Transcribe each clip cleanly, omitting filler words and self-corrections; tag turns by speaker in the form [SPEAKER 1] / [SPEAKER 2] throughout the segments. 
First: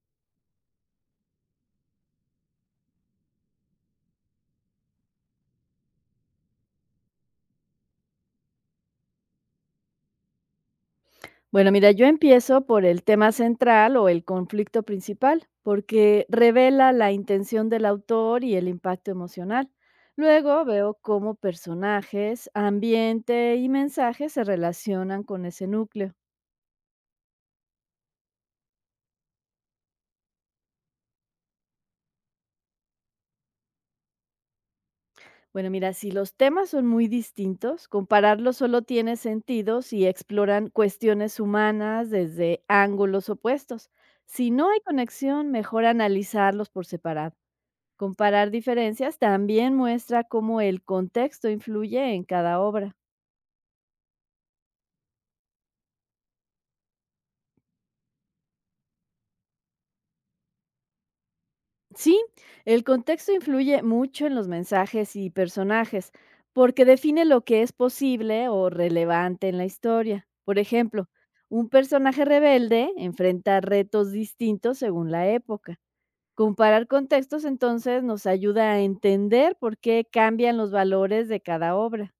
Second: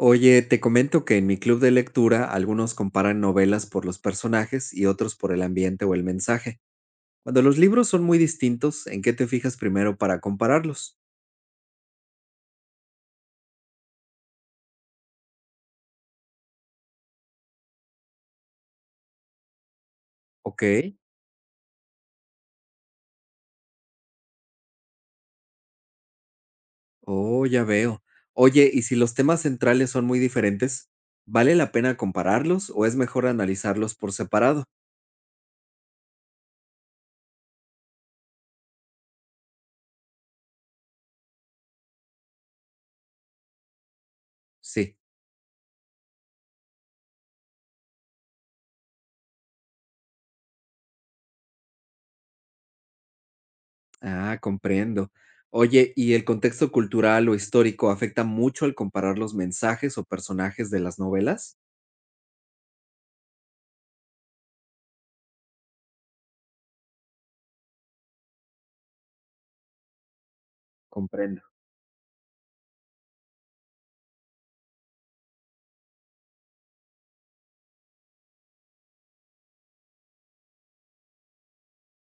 [SPEAKER 1] Oye, te comento que en mi club de lectura algunos comparan novelas por los personajes y otros por el ambiente o el mensaje. Cuando los libros son muy distintos, ¿en qué te fijas primero para compararlos?
[SPEAKER 2] Bueno, mira, yo empiezo por el tema central o el conflicto principal, porque revela la intención del autor y el impacto emocional.
[SPEAKER 1] Ok,
[SPEAKER 2] Luego veo cómo personajes, ambiente y mensajes se relacionan con ese núcleo.
[SPEAKER 1] oh, ya veo. Oye, ¿y si los temas centrales son muy diferentes, vale la pena compararlos o es mejor analizarlos por separado?
[SPEAKER 2] Bueno, mira, si los temas son muy distintos, compararlos solo tiene sentido si exploran cuestiones humanas desde ángulos opuestos. Si no hay
[SPEAKER 1] Sí,
[SPEAKER 2] conexión, mejor analizarlos por separado. Comparar diferencias también muestra cómo el contexto influye en cada obra.
[SPEAKER 1] ah, comprendo. Oye, ¿y el contexto cultural o histórico afecta mucho al comparar los mensajes o personajes de las novelas?
[SPEAKER 2] Sí, el contexto influye mucho en los mensajes y personajes, porque define lo que es posible o relevante en la historia. Por ejemplo,
[SPEAKER 1] Comprendo.
[SPEAKER 2] un personaje rebelde enfrenta retos distintos según la época. Comparar contextos entonces nos ayuda a entender por qué cambian los valores de cada obra.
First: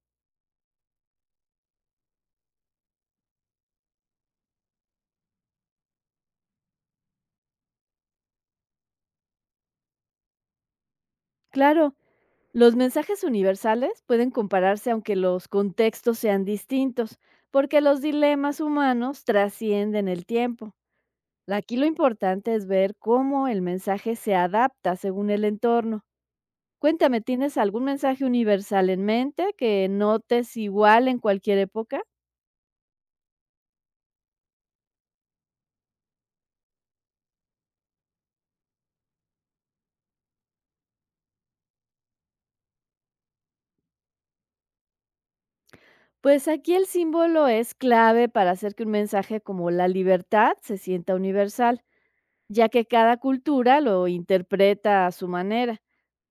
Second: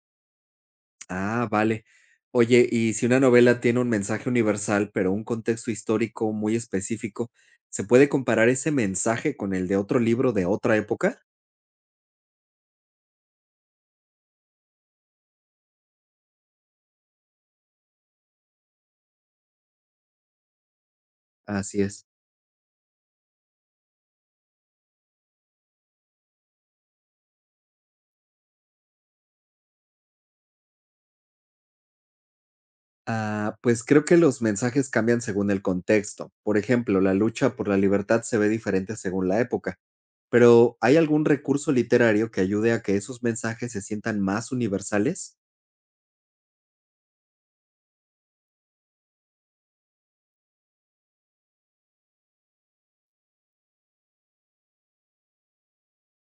[SPEAKER 1] Ah, vale. Oye, y si una novela tiene un mensaje universal, pero un contexto histórico muy específico, ¿se puede comparar ese mensaje con el de otro libro de otra época?
[SPEAKER 2] Claro, los mensajes universales pueden compararse aunque los contextos sean distintos, porque los dilemas humanos trascienden el tiempo. Aquí
[SPEAKER 1] Así
[SPEAKER 2] lo
[SPEAKER 1] es.
[SPEAKER 2] importante es ver cómo el mensaje se adapta según el entorno. Cuéntame, ¿tienes algún mensaje universal en mente que notes igual en cualquier época?
[SPEAKER 1] Ah, pues creo que los mensajes cambian según el contexto. Por ejemplo, la lucha por la libertad se ve diferente según la época. Pero ¿hay algún recurso literario que ayude a que esos mensajes se sientan más universales?
[SPEAKER 2] Pues aquí el símbolo es clave para hacer que un mensaje como la libertad se sienta universal, ya que cada cultura lo interpreta a su manera.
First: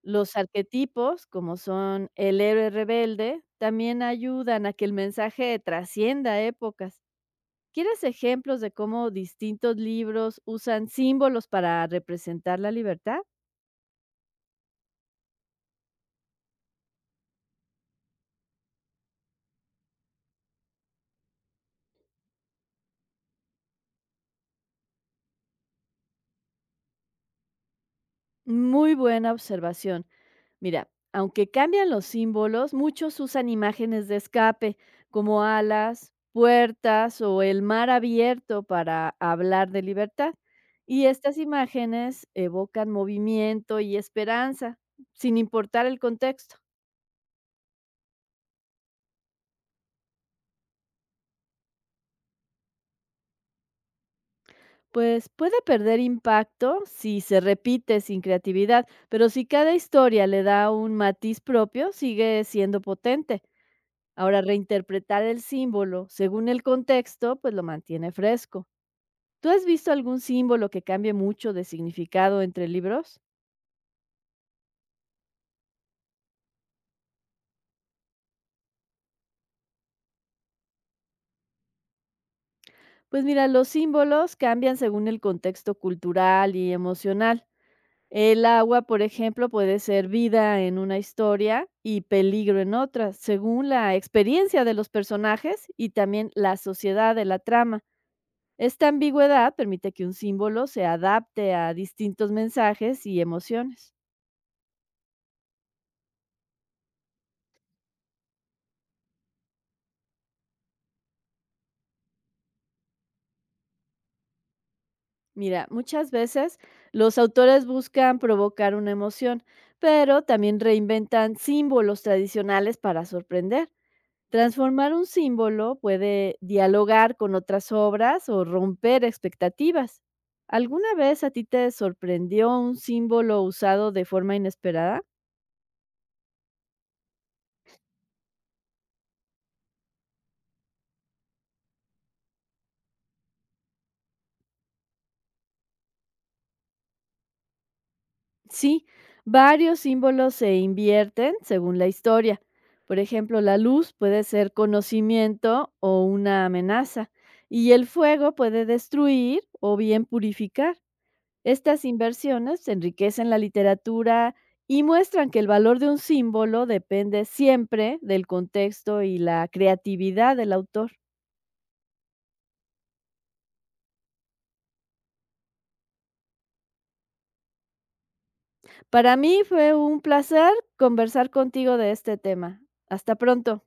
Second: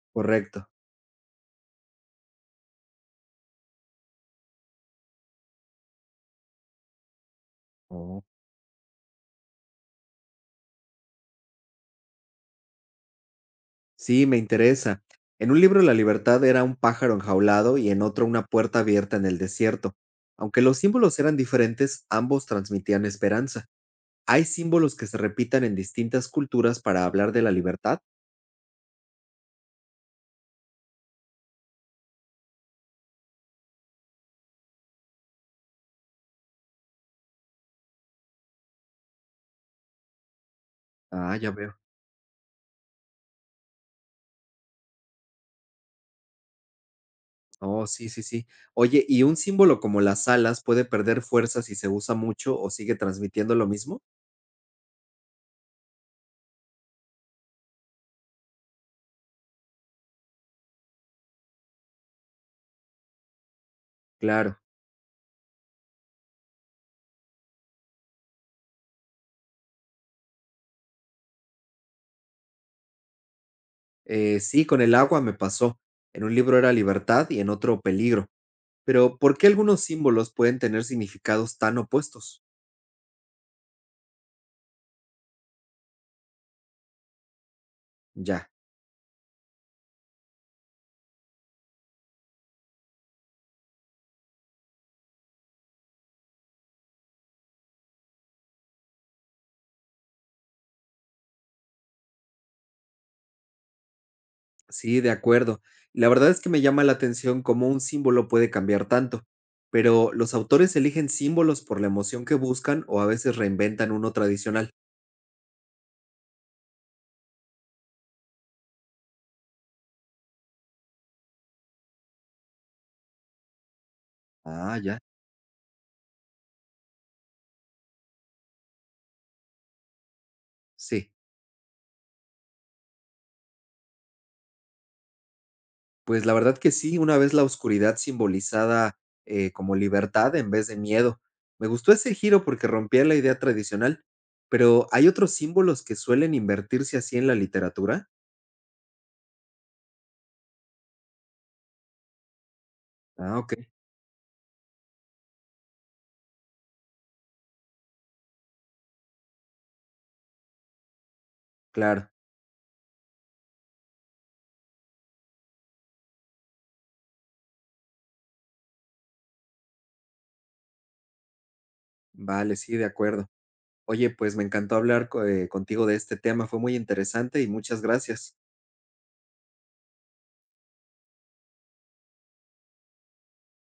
[SPEAKER 2] Los
[SPEAKER 1] Correcto.
[SPEAKER 2] arquetipos, como son el héroe rebelde, también ayudan a que el mensaje trascienda épocas. ¿Quieres ejemplos de cómo distintos libros usan símbolos para representar la libertad?
[SPEAKER 1] Sí, me interesa. En un libro la libertad era un pájaro enjaulado y en otro una puerta abierta en el desierto. Aunque los símbolos eran diferentes, ambos transmitían esperanza. ¿Hay símbolos que se repitan en distintas culturas para hablar de la libertad?
[SPEAKER 2] Muy buena observación. Mira, aunque cambian los símbolos, muchos usan imágenes de escape, como alas, puertas o el mar abierto para hablar de libertad. Y
[SPEAKER 1] Ah,
[SPEAKER 2] estas
[SPEAKER 1] ya veo.
[SPEAKER 2] imágenes evocan movimiento y esperanza, sin importar el contexto.
[SPEAKER 1] Oh, sí, sí, sí. Oye, ¿y un símbolo como las alas puede perder fuerza si se usa mucho o sigue transmitiendo lo mismo?
[SPEAKER 2] Pues puede perder impacto si se repite sin creatividad, pero si cada historia le da un matiz propio, sigue siendo potente. Ahora,
[SPEAKER 1] Claro.
[SPEAKER 2] reinterpretar el símbolo según el contexto, pues lo mantiene fresco. ¿Tú has visto algún símbolo que cambie mucho de significado entre libros?
[SPEAKER 1] Sí, con el agua me pasó. En un libro era libertad y en otro peligro. Pero ¿por qué algunos símbolos pueden tener significados tan opuestos?
[SPEAKER 2] Pues mira, los símbolos cambian según el contexto cultural y emocional. El
[SPEAKER 1] Ya,
[SPEAKER 2] agua, por ejemplo, puede ser vida en una historia y peligro en otra, según la experiencia de los personajes y también la sociedad de la trama. Esta ambigüedad permite que un símbolo se adapte a distintos mensajes y emociones.
[SPEAKER 1] sí, de acuerdo. La verdad es que me llama la atención cómo un símbolo puede cambiar tanto, pero los autores eligen símbolos por la emoción que buscan o a veces reinventan uno tradicional.
[SPEAKER 2] Mira, muchas veces los autores buscan provocar una emoción, pero también reinventan símbolos tradicionales para sorprender.
[SPEAKER 1] Ah,
[SPEAKER 2] Transformar
[SPEAKER 1] ya,
[SPEAKER 2] un símbolo puede dialogar con otras obras o romper expectativas. ¿Alguna
[SPEAKER 1] sí.
[SPEAKER 2] vez a ti te sorprendió un símbolo usado de forma inesperada?
[SPEAKER 1] Pues la verdad que sí, una vez la oscuridad simbolizada como libertad en vez de miedo. Me gustó ese giro porque rompía la idea tradicional, pero ¿hay otros símbolos que suelen invertirse así en la literatura?
[SPEAKER 2] Sí, varios símbolos se invierten según la historia. Por
[SPEAKER 1] Ah,
[SPEAKER 2] ejemplo,
[SPEAKER 1] ok,
[SPEAKER 2] la luz puede ser conocimiento o una amenaza, y el fuego puede destruir o bien purificar. Estas
[SPEAKER 1] claro.
[SPEAKER 2] inversiones enriquecen la literatura y muestran que el valor de un símbolo depende siempre del contexto y la creatividad del autor.
[SPEAKER 1] Vale, sí, de acuerdo. Oye, pues me encantó hablar contigo de este tema, fue muy interesante y muchas gracias.
[SPEAKER 2] Para mí fue un placer conversar contigo de este tema. Hasta pronto.